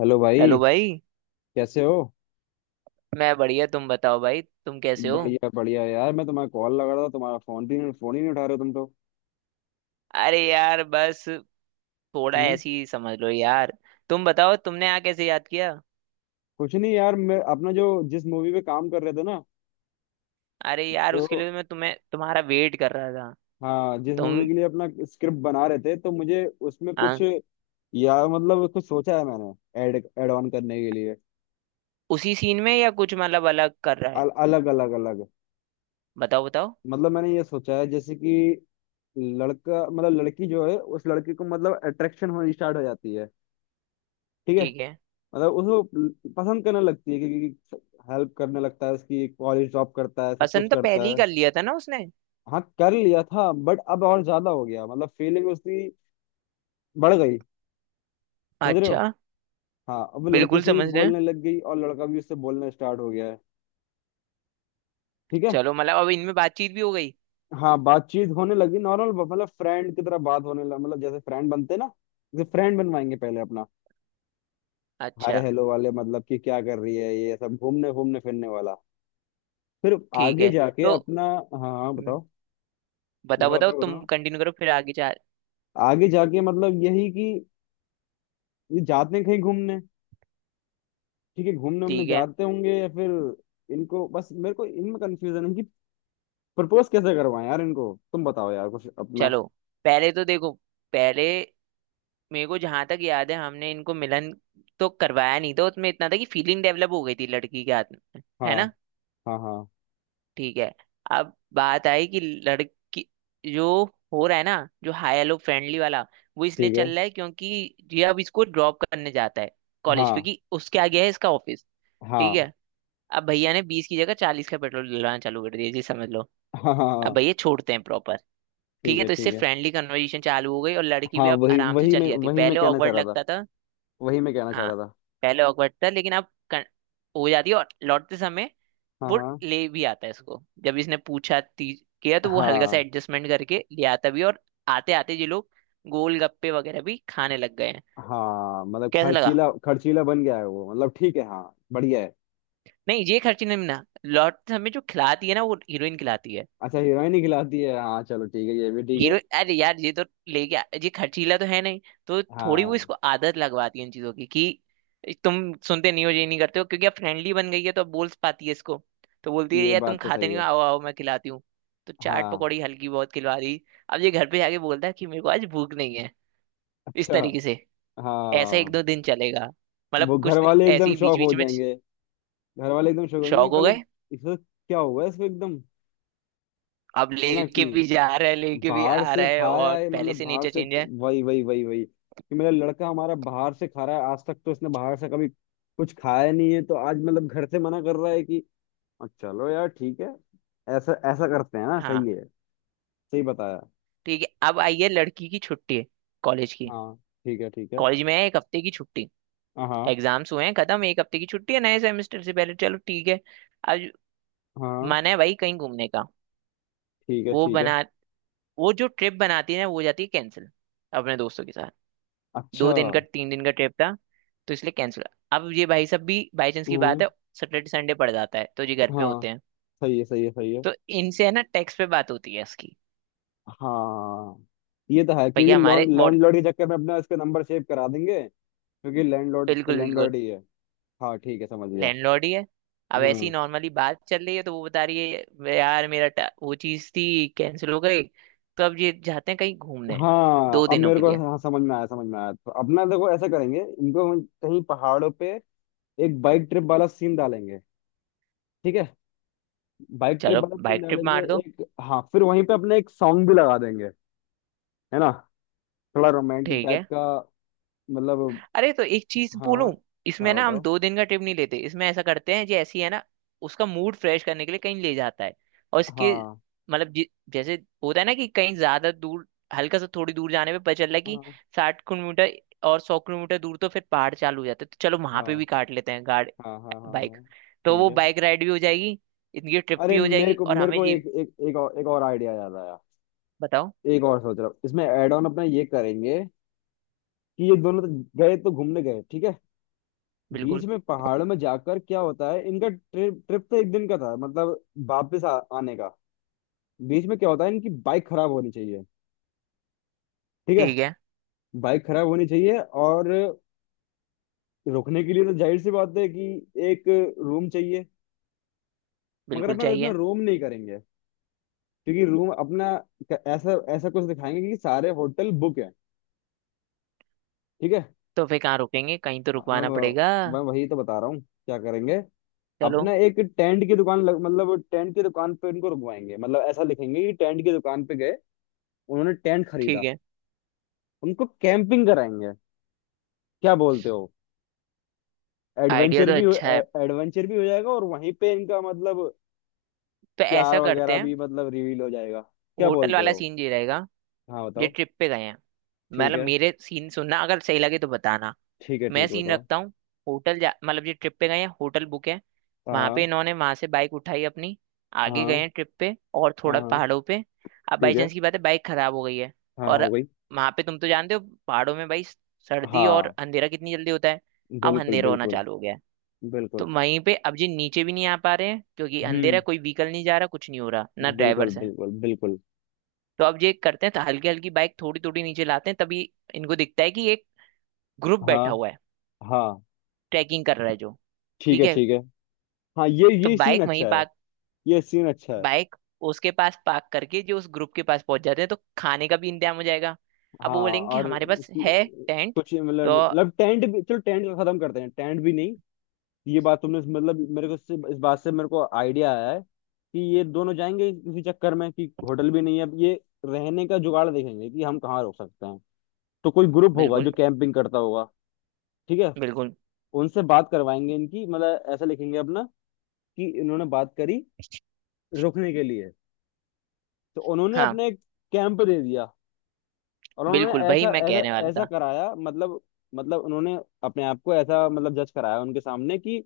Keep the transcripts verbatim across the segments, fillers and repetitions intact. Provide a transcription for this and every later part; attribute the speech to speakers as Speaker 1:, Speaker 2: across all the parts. Speaker 1: Hello भाई।
Speaker 2: Hello भाई।
Speaker 1: कैसे हो?
Speaker 2: मैं बढ़िया, तुम बताओ भाई तुम कैसे हो।
Speaker 1: बढ़िया बढ़िया यार। मैं तुम्हारा कॉल लगा रहा था। तुम्हारा फोन भी नहीं फोन ही नहीं उठा रहे हो तुम तो।
Speaker 2: अरे यार बस थोड़ा
Speaker 1: हम्म।
Speaker 2: ऐसी ही समझ लो यार। तुम बताओ तुमने आ कैसे याद किया।
Speaker 1: कुछ नहीं यार, मैं अपना जो जिस मूवी पे काम कर रहे थे ना,
Speaker 2: अरे यार
Speaker 1: तो
Speaker 2: उसके लिए तो मैं तुम्हें तुम्हारा वेट कर रहा था।
Speaker 1: हाँ, जिस
Speaker 2: तुम
Speaker 1: मूवी के लिए अपना स्क्रिप्ट बना रहे थे तो मुझे उसमें
Speaker 2: आ,
Speaker 1: कुछ, यार मतलब कुछ सोचा है मैंने ऐड ऐड ऑन करने के लिए।
Speaker 2: उसी सीन में या कुछ मतलब अलग कर रहा है।
Speaker 1: अल, अलग अलग अलग।
Speaker 2: बताओ बताओ।
Speaker 1: मतलब मैंने ये सोचा है जैसे कि लड़का, मतलब लड़की जो है उस लड़के को, मतलब अट्रैक्शन होनी स्टार्ट हो जाती है। ठीक है।
Speaker 2: ठीक है।
Speaker 1: मतलब उसको पसंद करने लगती है, क्योंकि हेल्प करने लगता है उसकी, कॉलेज ड्रॉप करता है, सब कुछ
Speaker 2: पसंद तो पहले
Speaker 1: करता
Speaker 2: ही
Speaker 1: है।
Speaker 2: कर लिया था ना उसने।
Speaker 1: हाँ, कर लिया था बट अब और ज्यादा हो गया, मतलब फीलिंग उसकी बढ़ गई। समझ रहे हो?
Speaker 2: अच्छा।
Speaker 1: हाँ, अब वो लड़के
Speaker 2: बिल्कुल
Speaker 1: से भी
Speaker 2: समझ रहे हैं।
Speaker 1: बोलने लग गई और लड़का भी उससे बोलना स्टार्ट हो गया है। ठीक है।
Speaker 2: चलो मतलब अब इनमें बातचीत भी हो गई।
Speaker 1: हाँ, बातचीत होने लगी नॉर्मल, मतलब फ्रेंड की तरह बात होने लगी, मतलब जैसे फ्रेंड बनते ना, जैसे फ्रेंड बनवाएंगे पहले अपना, हाय
Speaker 2: अच्छा।
Speaker 1: हेलो वाले, मतलब कि क्या कर रही है, ये सब घूमने घूमने फिरने वाला। फिर
Speaker 2: ठीक
Speaker 1: आगे
Speaker 2: है।
Speaker 1: जाके
Speaker 2: तो
Speaker 1: अपना हाँ हाँ,
Speaker 2: हम्म,
Speaker 1: बताओ
Speaker 2: बताओ
Speaker 1: बताओ
Speaker 2: बताओ
Speaker 1: बताओ
Speaker 2: तुम
Speaker 1: बताओ।
Speaker 2: कंटिन्यू करो फिर आगे चाल।
Speaker 1: आगे जाके मतलब यही कि ये जाते हैं कहीं घूमने। ठीक है, घूमने हमने
Speaker 2: ठीक है।
Speaker 1: जाते होंगे, या फिर इनको, बस मेरे को इनमें कंफ्यूजन है कि प्रपोज कैसे करवाएं। यार इनको तुम बताओ, यार कुछ अपना।
Speaker 2: चलो पहले तो देखो, पहले मेरे को जहां तक याद है हमने इनको मिलन तो करवाया नहीं था, उसमें इतना था कि फीलिंग डेवलप हो गई थी लड़की के हाथ में।
Speaker 1: हाँ
Speaker 2: है ना।
Speaker 1: हाँ हाँ।
Speaker 2: ठीक है। अब बात आई कि लड़की, जो हो रहा है ना, जो हाई हेलो फ्रेंडली वाला, वो इसलिए
Speaker 1: ठीक है।
Speaker 2: चल रहा है क्योंकि ये अब इसको ड्रॉप करने जाता है कॉलेज,
Speaker 1: हाँ
Speaker 2: क्योंकि उसके आगे है इसका ऑफिस। ठीक
Speaker 1: हाँ
Speaker 2: है। अब भैया ने बीस की जगह चालीस का पेट्रोल डलवाना चालू कर दिया जी, समझ लो।
Speaker 1: हाँ हाँ
Speaker 2: अब
Speaker 1: हाँ,
Speaker 2: भैया छोड़ते हैं प्रॉपर। ठीक
Speaker 1: ठीक
Speaker 2: है,
Speaker 1: है
Speaker 2: तो इससे
Speaker 1: ठीक है।
Speaker 2: फ्रेंडली कन्वर्सेशन चालू हो गई और लड़की
Speaker 1: हाँ,
Speaker 2: भी अब
Speaker 1: वही
Speaker 2: आराम से
Speaker 1: वही
Speaker 2: चली
Speaker 1: मैं
Speaker 2: जाती है,
Speaker 1: वही मैं
Speaker 2: पहले
Speaker 1: कहना चाह
Speaker 2: ऑकवर्ड
Speaker 1: रहा था।
Speaker 2: लगता था।
Speaker 1: वही मैं कहना चाह
Speaker 2: हाँ
Speaker 1: रहा था।
Speaker 2: पहले ऑकवर्ड था लेकिन अब कन- हो जाती है और लौटते समय
Speaker 1: हाँ
Speaker 2: वो
Speaker 1: हाँ
Speaker 2: ले भी आता है इसको। जब इसने पूछा ती- किया तो वो हल्का सा
Speaker 1: हाँ
Speaker 2: एडजस्टमेंट करके ले आता भी है, और आते आते ये लोग गोलगप्पे वगैरह भी खाने लग गए हैं।
Speaker 1: हाँ। मतलब
Speaker 2: कैसा लगा।
Speaker 1: खर्चीला खर्चीला बन गया है वो, मतलब ठीक है, हाँ बढ़िया है।
Speaker 2: नहीं ये खर्ची नहीं ना, लौटते समय जो खिलाती है ना वो हीरोइन खिलाती है।
Speaker 1: अच्छा, हीरोइन ही खिलाती है, हाँ चलो ठीक है, ये भी ठीक है।
Speaker 2: हीरो अरे यार ये तो ले गया, ये खर्चीला तो है नहीं। तो थोड़ी वो
Speaker 1: हाँ,
Speaker 2: इसको आदत लगवाती है इन चीजों की, कि तुम सुनते नहीं हो, ये नहीं करते हो, क्योंकि अब फ्रेंडली बन गई है तो अब बोल पाती है इसको। तो बोलती है
Speaker 1: ये
Speaker 2: यार तुम
Speaker 1: बात तो
Speaker 2: खाते
Speaker 1: सही
Speaker 2: नहीं
Speaker 1: है।
Speaker 2: हो, आओ आओ मैं खिलाती हूँ। तो चाट
Speaker 1: हाँ।
Speaker 2: पकौड़ी हल्की बहुत खिलवा दी। अब ये घर पे जाके बोलता है कि मेरे को आज भूख नहीं है, इस
Speaker 1: अच्छा।
Speaker 2: तरीके से। ऐसा एक
Speaker 1: हाँ।
Speaker 2: दो दिन चलेगा, मतलब
Speaker 1: वो
Speaker 2: कुछ
Speaker 1: घर
Speaker 2: दि-
Speaker 1: वाले
Speaker 2: ऐसे
Speaker 1: एकदम
Speaker 2: ही बीच
Speaker 1: शौक हो
Speaker 2: बीच में।
Speaker 1: जाएंगे, घर वाले एकदम शौक होंगे
Speaker 2: शौक
Speaker 1: कि
Speaker 2: हो
Speaker 1: पहले
Speaker 2: गए।
Speaker 1: इसको क्या हुआ है, इसको एकदम,
Speaker 2: अब
Speaker 1: है ना,
Speaker 2: लेके
Speaker 1: कि
Speaker 2: भी जा रहा है, लेके भी
Speaker 1: बाहर
Speaker 2: आ
Speaker 1: से
Speaker 2: रहा है
Speaker 1: खाया
Speaker 2: और
Speaker 1: है,
Speaker 2: पहले
Speaker 1: मतलब
Speaker 2: से
Speaker 1: बाहर
Speaker 2: नेचर
Speaker 1: से।
Speaker 2: चेंज है।
Speaker 1: वही वही वही वही कि मेरा लड़का हमारा बाहर से खा रहा है, आज तक तो इसने बाहर से कभी कुछ खाया नहीं है, तो आज मतलब घर से मना कर रहा है कि "अ, चलो यार ठीक है, ऐसा ऐसा करते हैं ना,
Speaker 2: हाँ
Speaker 1: सही है। सही बताया।
Speaker 2: ठीक है। अब आई है लड़की की छुट्टी, कॉलेज की।
Speaker 1: हाँ ठीक है ठीक है।
Speaker 2: कॉलेज में है एक हफ्ते की छुट्टी,
Speaker 1: हाँ हाँ
Speaker 2: एग्जाम्स हुए हैं खत्म, एक हफ्ते की छुट्टी है नए सेमेस्टर से पहले। चलो ठीक है। अब
Speaker 1: हाँ,
Speaker 2: मन है भाई कहीं घूमने का।
Speaker 1: ठीक है
Speaker 2: वो
Speaker 1: ठीक है।
Speaker 2: बना, वो जो ट्रिप बनाती है ना वो हो जाती है कैंसिल, अपने दोस्तों के साथ।
Speaker 1: अच्छा।
Speaker 2: दो दिन का तीन दिन का ट्रिप था, तो इसलिए कैंसिल। अब ये भाई सब भी बाई चांस की बात
Speaker 1: हम्म।
Speaker 2: है। सैटरडे संडे पड़ जाता है तो ये घर पे
Speaker 1: हाँ,
Speaker 2: होते हैं।
Speaker 1: सही है सही है सही है।
Speaker 2: तो इनसे है ना टेक्स्ट पे बात होती है इसकी।
Speaker 1: हाँ, ये तो है क्योंकि
Speaker 2: भैया हमारे व्हाट
Speaker 1: लैंडलॉर्ड के चक्कर में अपना इसका नंबर सेव करा देंगे, क्योंकि लैंडलॉर्ड तो
Speaker 2: बिल्कुल
Speaker 1: लैंडलॉर्ड
Speaker 2: बिल्कुल।
Speaker 1: ही है। हाँ ठीक है, समझ गया।
Speaker 2: लैंडलॉर्ड ही है। अब ऐसी
Speaker 1: हम्म।
Speaker 2: नॉर्मली बात चल रही है तो वो बता रही है, "वे यार मेरा टा- वो चीज थी कैंसिल हो गई।" तो अब ये जाते हैं कहीं घूमने,
Speaker 1: हाँ,
Speaker 2: दो
Speaker 1: अब
Speaker 2: दिनों
Speaker 1: मेरे
Speaker 2: के
Speaker 1: को
Speaker 2: लिए
Speaker 1: हाँ, समझ में आया समझ में आया। तो अपना देखो ऐसा करेंगे, इनको हम कहीं पहाड़ों पे एक बाइक ट्रिप वाला सीन डालेंगे। ठीक है, बाइक ट्रिप
Speaker 2: चलो
Speaker 1: वाला सीन
Speaker 2: बाइक ट्रिप
Speaker 1: डालेंगे
Speaker 2: मार दो।
Speaker 1: एक, हाँ फिर वहीं पे अपने एक सॉन्ग भी लगा देंगे। है ना, थोड़ा रोमांटिक
Speaker 2: ठीक
Speaker 1: टाइप
Speaker 2: है।
Speaker 1: का। मतलब,
Speaker 2: अरे तो एक चीज
Speaker 1: हाँ
Speaker 2: बोलूं, इसमें
Speaker 1: हाँ
Speaker 2: ना हम
Speaker 1: बताओ।
Speaker 2: दो दिन का ट्रिप नहीं लेते, इसमें ऐसा करते हैं, जो ऐसी है ना उसका मूड फ्रेश करने के लिए कहीं ले जाता है। और इसके
Speaker 1: हाँ
Speaker 2: मतलब जि- जैसे होता है ना कि कहीं ज्यादा दूर, हल्का सा थोड़ी दूर जाने पे पता चल रहा है कि
Speaker 1: हाँ
Speaker 2: साठ किलोमीटर और सौ किलोमीटर दूर तो फिर पहाड़ चालू हो जाते हैं, तो चलो वहां पे भी
Speaker 1: हाँ
Speaker 2: काट लेते हैं गाड़
Speaker 1: हाँ हाँ हाँ
Speaker 2: बाइक।
Speaker 1: हाँ,
Speaker 2: तो
Speaker 1: ठीक
Speaker 2: वो
Speaker 1: है।
Speaker 2: बाइक राइड भी हो जाएगी, इनकी ट्रिप
Speaker 1: अरे
Speaker 2: भी हो
Speaker 1: मेरे
Speaker 2: जाएगी
Speaker 1: को,
Speaker 2: और
Speaker 1: मेरे
Speaker 2: हमें
Speaker 1: को
Speaker 2: ये।
Speaker 1: एक एक एक और, एक और आइडिया याद आया।
Speaker 2: बताओ।
Speaker 1: एक और सोच रहा हूँ, इसमें एड ऑन अपना ये करेंगे कि ये दोनों तो गए तो घूमने गए, ठीक है, बीच
Speaker 2: बिल्कुल।
Speaker 1: में पहाड़ों में जाकर क्या होता है, इनका ट्रिप, ट्रिप तो एक दिन का था मतलब, वापस आ, आने का। बीच में क्या होता है, इनकी बाइक खराब होनी चाहिए। ठीक है,
Speaker 2: ठीक है।
Speaker 1: बाइक खराब होनी चाहिए, और रुकने के लिए तो जाहिर सी बात है कि एक रूम चाहिए, मगर
Speaker 2: बिल्कुल
Speaker 1: अपना इसमें
Speaker 2: चाहिए।
Speaker 1: रूम नहीं करेंगे, क्योंकि रूम अपना ऐसा ऐसा कुछ दिखाएंगे कि सारे होटल बुक। ठीक है।
Speaker 2: तो फिर कहाँ रुकेंगे, कहीं तो रुकवाना
Speaker 1: मैं
Speaker 2: पड़ेगा।
Speaker 1: मैं वही तो बता रहा हूँ क्या करेंगे।
Speaker 2: चलो।
Speaker 1: अपना एक टेंट की दुकान लग, मतलब टेंट की दुकान पे उनको रुकवाएंगे, मतलब ऐसा लिखेंगे कि टेंट की दुकान पे गए, उन्होंने टेंट
Speaker 2: ठीक
Speaker 1: खरीदा,
Speaker 2: है।
Speaker 1: उनको कैंपिंग कराएंगे। क्या बोलते हो?
Speaker 2: आइडिया
Speaker 1: एडवेंचर
Speaker 2: तो
Speaker 1: भी हो-
Speaker 2: अच्छा
Speaker 1: ए-
Speaker 2: है,
Speaker 1: एडवेंचर भी हो जाएगा, और वहीं पे इनका मतलब
Speaker 2: तो
Speaker 1: प्यार
Speaker 2: ऐसा करते
Speaker 1: वगैरह
Speaker 2: हैं।
Speaker 1: भी मतलब रिवील हो जाएगा। क्या
Speaker 2: होटल
Speaker 1: बोलते
Speaker 2: वाला
Speaker 1: हो?
Speaker 2: सीन ये रहेगा,
Speaker 1: हाँ
Speaker 2: जो
Speaker 1: बताओ।
Speaker 2: ट्रिप पे गए हैं।
Speaker 1: ठीक
Speaker 2: मतलब
Speaker 1: है
Speaker 2: मेरे सीन सुनना, अगर सही लगे तो बताना।
Speaker 1: ठीक है,
Speaker 2: मैं
Speaker 1: ठीक है
Speaker 2: सीन
Speaker 1: बताओ।
Speaker 2: रखता हूँ। होटल जा मतलब जो ट्रिप पे गए हैं होटल बुक है। वहां पे
Speaker 1: हाँ
Speaker 2: इन्होंने, वहां से बाइक उठाई अपनी, आगे गए
Speaker 1: हाँ
Speaker 2: हैं ट्रिप पे और
Speaker 1: हाँ
Speaker 2: थोड़ा
Speaker 1: हाँ,
Speaker 2: पहाड़ों पे। अब बाई
Speaker 1: ठीक है।
Speaker 2: चांस की बात है बाइक खराब हो गई है।
Speaker 1: हाँ
Speaker 2: और
Speaker 1: हो गई।
Speaker 2: वहां पे तुम तो जानते हो पहाड़ों में भाई सर्दी और
Speaker 1: हाँ।
Speaker 2: अंधेरा कितनी जल्दी होता है। अब
Speaker 1: बिल्कुल
Speaker 2: अंधेरा होना
Speaker 1: बिल्कुल
Speaker 2: चालू हो गया है,
Speaker 1: बिल्कुल।
Speaker 2: तो वहीं पे अब ये नीचे भी नहीं आ पा रहे हैं क्योंकि अंधेरा है,
Speaker 1: हम्म।
Speaker 2: कोई व्हीकल नहीं जा रहा, कुछ नहीं हो रहा ना,
Speaker 1: बिल्कुल
Speaker 2: ड्राइवर्स हैं।
Speaker 1: बिल्कुल बिल्कुल।
Speaker 2: तो अब ये करते हैं, तो हल्की हल्की बाइक थोड़ी थोड़ी नीचे लाते हैं, तभी इनको दिखता है कि एक ग्रुप
Speaker 1: हाँ
Speaker 2: बैठा हुआ है,
Speaker 1: हाँ।
Speaker 2: ट्रैकिंग कर रहा है जो।
Speaker 1: ठीक
Speaker 2: ठीक
Speaker 1: है
Speaker 2: है।
Speaker 1: ठीक है। हाँ, ये
Speaker 2: तो
Speaker 1: ये सीन
Speaker 2: बाइक वहीं
Speaker 1: अच्छा है,
Speaker 2: पार्क,
Speaker 1: ये सीन अच्छा है।
Speaker 2: बाइक उसके पास पार्क करके जो उस ग्रुप के पास पहुंच जाते हैं, तो खाने का भी इंतजाम हो जाएगा। अब
Speaker 1: हाँ।
Speaker 2: वो बोलेंगे कि
Speaker 1: और
Speaker 2: हमारे पास है
Speaker 1: कि-
Speaker 2: टेंट।
Speaker 1: कुछ मतलब
Speaker 2: तो
Speaker 1: मतलब टेंट भी, चलो टेंट का खत्म करते हैं, टेंट भी नहीं। ये बात तुमने, मतलब मेरे को इससे, इस बात से मेरे को आइडिया आया है कि ये दोनों जाएंगे इसी चक्कर में कि होटल भी नहीं है, अब ये रहने का जुगाड़ देखेंगे कि हम कहाँ रुक सकते हैं, तो कोई ग्रुप होगा
Speaker 2: बिल्कुल
Speaker 1: जो कैंपिंग करता होगा। ठीक है।
Speaker 2: बिल्कुल।
Speaker 1: उनसे बात करवाएंगे इनकी, मतलब ऐसा लिखेंगे अपना कि इन्होंने बात करी रुकने के लिए, तो उन्होंने
Speaker 2: हाँ
Speaker 1: अपने एक कैंप दे दिया और उन्होंने
Speaker 2: बिल्कुल वही
Speaker 1: ऐसा
Speaker 2: मैं
Speaker 1: ऐसा
Speaker 2: कहने वाला
Speaker 1: ऐसा
Speaker 2: था।
Speaker 1: कराया, मतलब मतलब उन्होंने अपने आप को ऐसा मतलब जज कराया उनके सामने कि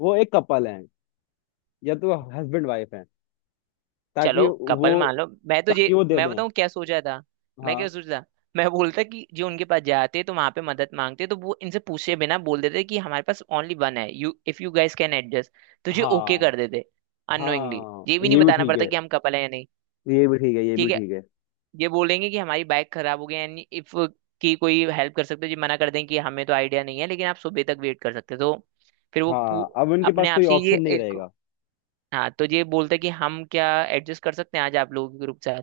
Speaker 1: वो एक कपल हैं, या तो हस्बैंड वाइफ हैं,
Speaker 2: चलो
Speaker 1: ताकि वो
Speaker 2: कपल मान लो, मैं तो
Speaker 1: ताकि
Speaker 2: ये
Speaker 1: वो दे
Speaker 2: मैं
Speaker 1: दें।
Speaker 2: बताऊँ क्या सोचा था। मैं क्या
Speaker 1: हाँ
Speaker 2: सोचा था। मैं बोलता कि जो उनके पास जाते तो वहां पे मदद मांगते, तो वो इनसे पूछे बिना बोल देते कि हमारे पास ओनली वन है, you if you guys can adjust. तो ये ओके
Speaker 1: हाँ
Speaker 2: कर देते, अननोइंगली ये
Speaker 1: हाँ,
Speaker 2: भी नहीं
Speaker 1: ये भी
Speaker 2: बताना
Speaker 1: ठीक
Speaker 2: पड़ता
Speaker 1: है,
Speaker 2: कि हम कपल है या नहीं।
Speaker 1: ये भी ठीक है, ये भी
Speaker 2: ठीक है।
Speaker 1: ठीक है।
Speaker 2: ये बोलेंगे कि हमारी बाइक खराब हो गई है, इफ की कोई हेल्प कर सकते हो। ये मना कर दें कि हमें तो आइडिया नहीं है, लेकिन आप सुबह तक वेट कर सकते हो तो। फिर वो पू-
Speaker 1: हाँ, अब उनके
Speaker 2: अपने
Speaker 1: पास
Speaker 2: आप
Speaker 1: कोई
Speaker 2: से ये
Speaker 1: ऑप्शन नहीं
Speaker 2: एक,
Speaker 1: रहेगा।
Speaker 2: हाँ तो ये बोलते कि हम क्या एडजस्ट कर सकते हैं आज आप लोगों के ग्रुप से,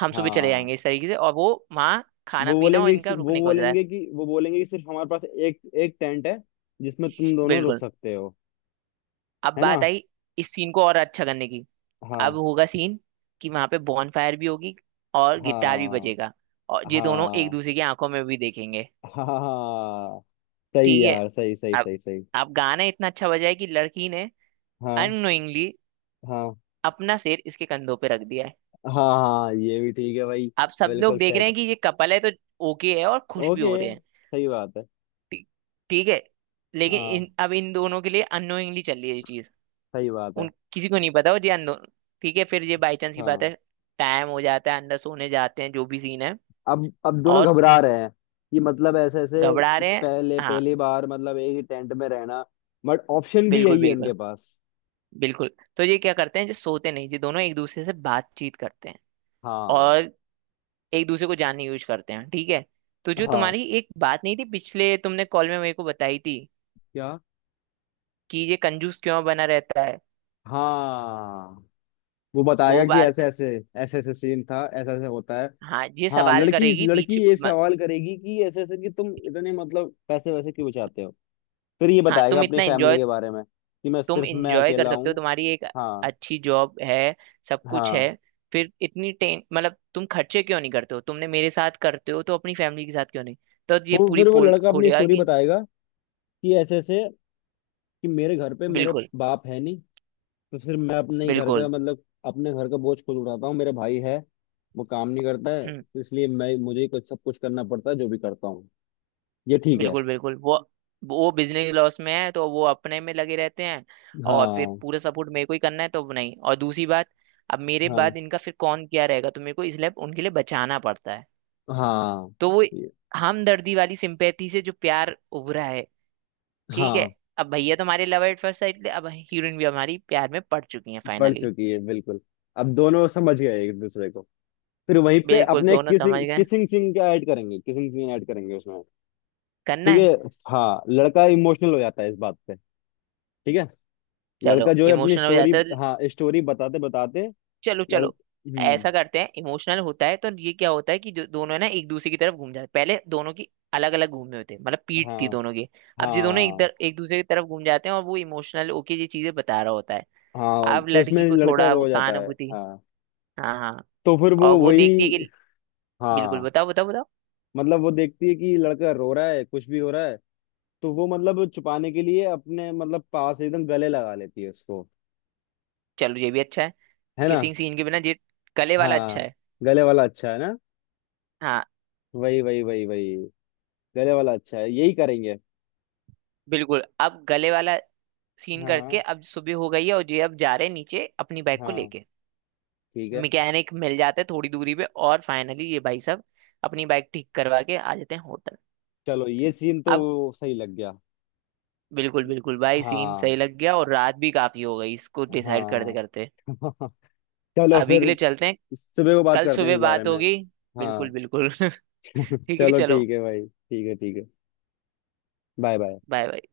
Speaker 2: हम सुबह चले
Speaker 1: हाँ,
Speaker 2: जाएंगे, इस तरीके से। और वो वहाँ खाना
Speaker 1: वो
Speaker 2: पीना और
Speaker 1: बोलेंगे
Speaker 2: इनका
Speaker 1: वो
Speaker 2: रुकने का हो जाता है।
Speaker 1: बोलेंगे कि वो बोलेंगे कि सिर्फ हमारे पास एक एक टेंट है जिसमें तुम दोनों रुक
Speaker 2: बिल्कुल।
Speaker 1: सकते हो।
Speaker 2: अब
Speaker 1: है ना?
Speaker 2: बात आई इस सीन को और अच्छा करने की। अब
Speaker 1: हाँ
Speaker 2: होगा सीन कि वहाँ पे बॉन फायर भी होगी और गिटार भी
Speaker 1: हाँ
Speaker 2: बजेगा, और ये दोनों एक
Speaker 1: हाँ
Speaker 2: दूसरे की आंखों में भी देखेंगे।
Speaker 1: हाँ हाँ, हाँ, हाँ। सही
Speaker 2: ठीक है।
Speaker 1: यार, सही सही
Speaker 2: अब
Speaker 1: सही सही।
Speaker 2: अब गाना इतना अच्छा बजा है कि लड़की ने
Speaker 1: हाँ
Speaker 2: अननोइंगली
Speaker 1: हाँ
Speaker 2: अपना सिर इसके कंधों पे रख दिया है।
Speaker 1: हाँ, हाँ ये भी ठीक है भाई।
Speaker 2: अब सब लोग
Speaker 1: बिल्कुल
Speaker 2: देख रहे
Speaker 1: सेट।
Speaker 2: हैं कि ये कपल है, तो ओके है और खुश भी
Speaker 1: ओके।
Speaker 2: हो रहे हैं।
Speaker 1: सही बात है।
Speaker 2: ठीक। ठीक है। लेकिन
Speaker 1: हाँ,
Speaker 2: इन अब इन दोनों के लिए अननोइंगली चल रही है ये चीज,
Speaker 1: सही बात है।
Speaker 2: उन किसी को नहीं पता, वो जी अननोन। ठीक है। फिर ये बाई चांस की बात
Speaker 1: हाँ,
Speaker 2: है, टाइम हो जाता है अंदर सोने जाते हैं, जो भी सीन है।
Speaker 1: अब अब दोनों
Speaker 2: और
Speaker 1: घबरा रहे हैं कि, मतलब ऐसे ऐसे
Speaker 2: घबरा रहे हैं।
Speaker 1: पहले,
Speaker 2: हाँ
Speaker 1: पहली बार मतलब एक ही टेंट में रहना, बट ऑप्शन भी
Speaker 2: बिल्कुल
Speaker 1: यही है उनके
Speaker 2: बिल्कुल
Speaker 1: पास।
Speaker 2: बिल्कुल। तो ये क्या करते हैं, जो सोते नहीं ये दोनों एक दूसरे से बातचीत करते हैं,
Speaker 1: हाँ
Speaker 2: और एक दूसरे को जानने की कोशिश करते हैं। ठीक है। तो जो
Speaker 1: हाँ।
Speaker 2: तुम्हारी एक बात नहीं थी पिछले तुमने कॉल में मेरे को बताई थी
Speaker 1: क्या?
Speaker 2: कि ये कंजूस क्यों बना रहता है,
Speaker 1: हाँ, वो बताएगा
Speaker 2: वो
Speaker 1: कि ऐसे
Speaker 2: बात।
Speaker 1: ऐसे ऐसे ऐसे सीन था, ऐसा ऐसे होता है।
Speaker 2: हाँ ये
Speaker 1: हाँ,
Speaker 2: सवाल
Speaker 1: लड़की
Speaker 2: करेगी बीच
Speaker 1: लड़की ये
Speaker 2: म-
Speaker 1: सवाल करेगी कि ऐसे ऐसे कि तुम इतने मतलब पैसे वैसे क्यों बचाते हो। फिर ये
Speaker 2: हाँ,
Speaker 1: बताएगा
Speaker 2: तुम
Speaker 1: अपनी
Speaker 2: इतना
Speaker 1: फैमिली
Speaker 2: एंजॉय,
Speaker 1: के बारे में कि मैं
Speaker 2: तुम
Speaker 1: सिर्फ, मैं
Speaker 2: इंजॉय कर
Speaker 1: अकेला
Speaker 2: सकते हो,
Speaker 1: हूँ।
Speaker 2: तुम्हारी एक
Speaker 1: हाँ
Speaker 2: अच्छी जॉब है, सब कुछ है,
Speaker 1: हाँ।
Speaker 2: फिर इतनी टें मतलब तुम खर्चे क्यों नहीं करते हो, तुमने मेरे साथ करते हो तो अपनी फैमिली के साथ क्यों नहीं। तो ये
Speaker 1: तो
Speaker 2: पूरी
Speaker 1: फिर वो
Speaker 2: पोल
Speaker 1: लड़का अपनी
Speaker 2: खोलेगा
Speaker 1: स्टोरी
Speaker 2: कि
Speaker 1: बताएगा कि ऐसे ऐसे, कि मेरे घर पे मेरे
Speaker 2: बिल्कुल
Speaker 1: बाप है नहीं, तो फिर मैं अपने ही घर का,
Speaker 2: बिल्कुल।
Speaker 1: मतलब अपने घर का बोझ खुद उठाता हूँ, मेरा भाई है वो काम नहीं करता है,
Speaker 2: हम्म।
Speaker 1: तो इसलिए मैं, मुझे ही कुछ सब कुछ करना पड़ता है, जो भी करता हूँ। ये ठीक है।
Speaker 2: बिल्कुल बिल्कुल। वो वो बिजनेस लॉस में है तो वो अपने में लगे रहते हैं, और फिर
Speaker 1: हाँ
Speaker 2: पूरा सपोर्ट मेरे को ही करना है तो, नहीं और दूसरी बात अब मेरे
Speaker 1: हाँ
Speaker 2: बाद इनका फिर कौन क्या रहेगा, तो मेरे को इसलिए उनके लिए बचाना पड़ता है।
Speaker 1: हाँ।
Speaker 2: तो वो
Speaker 1: ये-
Speaker 2: हमदर्दी वाली सिंपैथी से जो प्यार उभरा है। ठीक है।
Speaker 1: हाँ,
Speaker 2: अब भैया तो हमारे लव एट फर्स्ट साइड थे, अब हीरोइन भी हमारी प्यार में पड़ चुकी है
Speaker 1: बढ़
Speaker 2: फाइनली।
Speaker 1: चुकी है बिल्कुल। अब दोनों समझ गए एक दूसरे को। फिर वहीं पे
Speaker 2: बिल्कुल
Speaker 1: अपने
Speaker 2: दोनों समझ
Speaker 1: किसिंग
Speaker 2: गए।
Speaker 1: किसिंग सीन का ऐड करेंगे, किसिंग सीन ऐड करेंगे उसमें।
Speaker 2: करना
Speaker 1: ठीक है।
Speaker 2: है।
Speaker 1: हाँ, लड़का इमोशनल हो जाता है इस बात पे। ठीक है,
Speaker 2: चलो
Speaker 1: लड़का जो है अपनी
Speaker 2: इमोशनल हो
Speaker 1: स्टोरी,
Speaker 2: जाता है।
Speaker 1: हाँ स्टोरी बताते बताते,
Speaker 2: चलो
Speaker 1: लड़
Speaker 2: चलो।
Speaker 1: हम्म।
Speaker 2: ऐसा करते हैं, इमोशनल होता है तो ये क्या होता है कि जो दोनों है ना एक दूसरे की तरफ घूम जाते हैं। पहले दोनों की अलग अलग घूमे होते हैं, मतलब पीठ थी
Speaker 1: हाँ
Speaker 2: दोनों की। अब जो दोनों एक
Speaker 1: हाँ
Speaker 2: दर, एक दूसरे की तरफ घूम जाते हैं और वो इमोशनल होके ये चीजें बता रहा होता है।
Speaker 1: हाँ,
Speaker 2: अब
Speaker 1: तो इसमें
Speaker 2: लड़की को
Speaker 1: लड़का
Speaker 2: थोड़ा वो
Speaker 1: रो जाता है।
Speaker 2: सहानुभूति।
Speaker 1: हाँ,
Speaker 2: हाँ हाँ।
Speaker 1: तो फिर वो
Speaker 2: और वो
Speaker 1: वही।
Speaker 2: देखती है कि। बिल्कुल
Speaker 1: हाँ,
Speaker 2: बताओ बताओ बताओ।
Speaker 1: मतलब वो देखती है कि लड़का रो रहा है कुछ भी हो रहा है, तो वो मतलब छुपाने के लिए अपने, मतलब पास एकदम गले लगा लेती है उसको।
Speaker 2: चलो ये भी अच्छा है,
Speaker 1: है ना?
Speaker 2: किसिंग सीन के बिना ये, गले वाला अच्छा
Speaker 1: हाँ,
Speaker 2: है।
Speaker 1: गले वाला अच्छा है ना।
Speaker 2: हाँ।
Speaker 1: वही वही वही वही, गले वाला अच्छा है, यही करेंगे।
Speaker 2: बिल्कुल। अब गले वाला सीन
Speaker 1: हाँ
Speaker 2: करके अब सुबह हो गई है और ये अब जा रहे हैं नीचे अपनी बाइक को
Speaker 1: हाँ,
Speaker 2: लेके।
Speaker 1: ठीक है।
Speaker 2: मैकेनिक मिल जाते हैं थोड़ी दूरी पे और फाइनली ये भाई साहब अपनी बाइक ठीक करवा के आ जाते हैं होटल।
Speaker 1: चलो, ये सीन तो
Speaker 2: अब
Speaker 1: सही लग गया।
Speaker 2: बिल्कुल बिल्कुल भाई सीन
Speaker 1: हाँ
Speaker 2: सही लग गया, और रात भी काफी हो गई इसको डिसाइड करते
Speaker 1: हाँ।
Speaker 2: करते।
Speaker 1: चलो
Speaker 2: अभी
Speaker 1: फिर,
Speaker 2: के लिए चलते हैं,
Speaker 1: सुबह को बात
Speaker 2: कल
Speaker 1: करते हैं
Speaker 2: सुबह
Speaker 1: इस बारे
Speaker 2: बात
Speaker 1: में।
Speaker 2: होगी।
Speaker 1: हाँ।
Speaker 2: बिल्कुल बिल्कुल। ठीक है
Speaker 1: चलो
Speaker 2: चलो।
Speaker 1: ठीक है भाई, ठीक है ठीक है। Bye bye.
Speaker 2: Bye bye.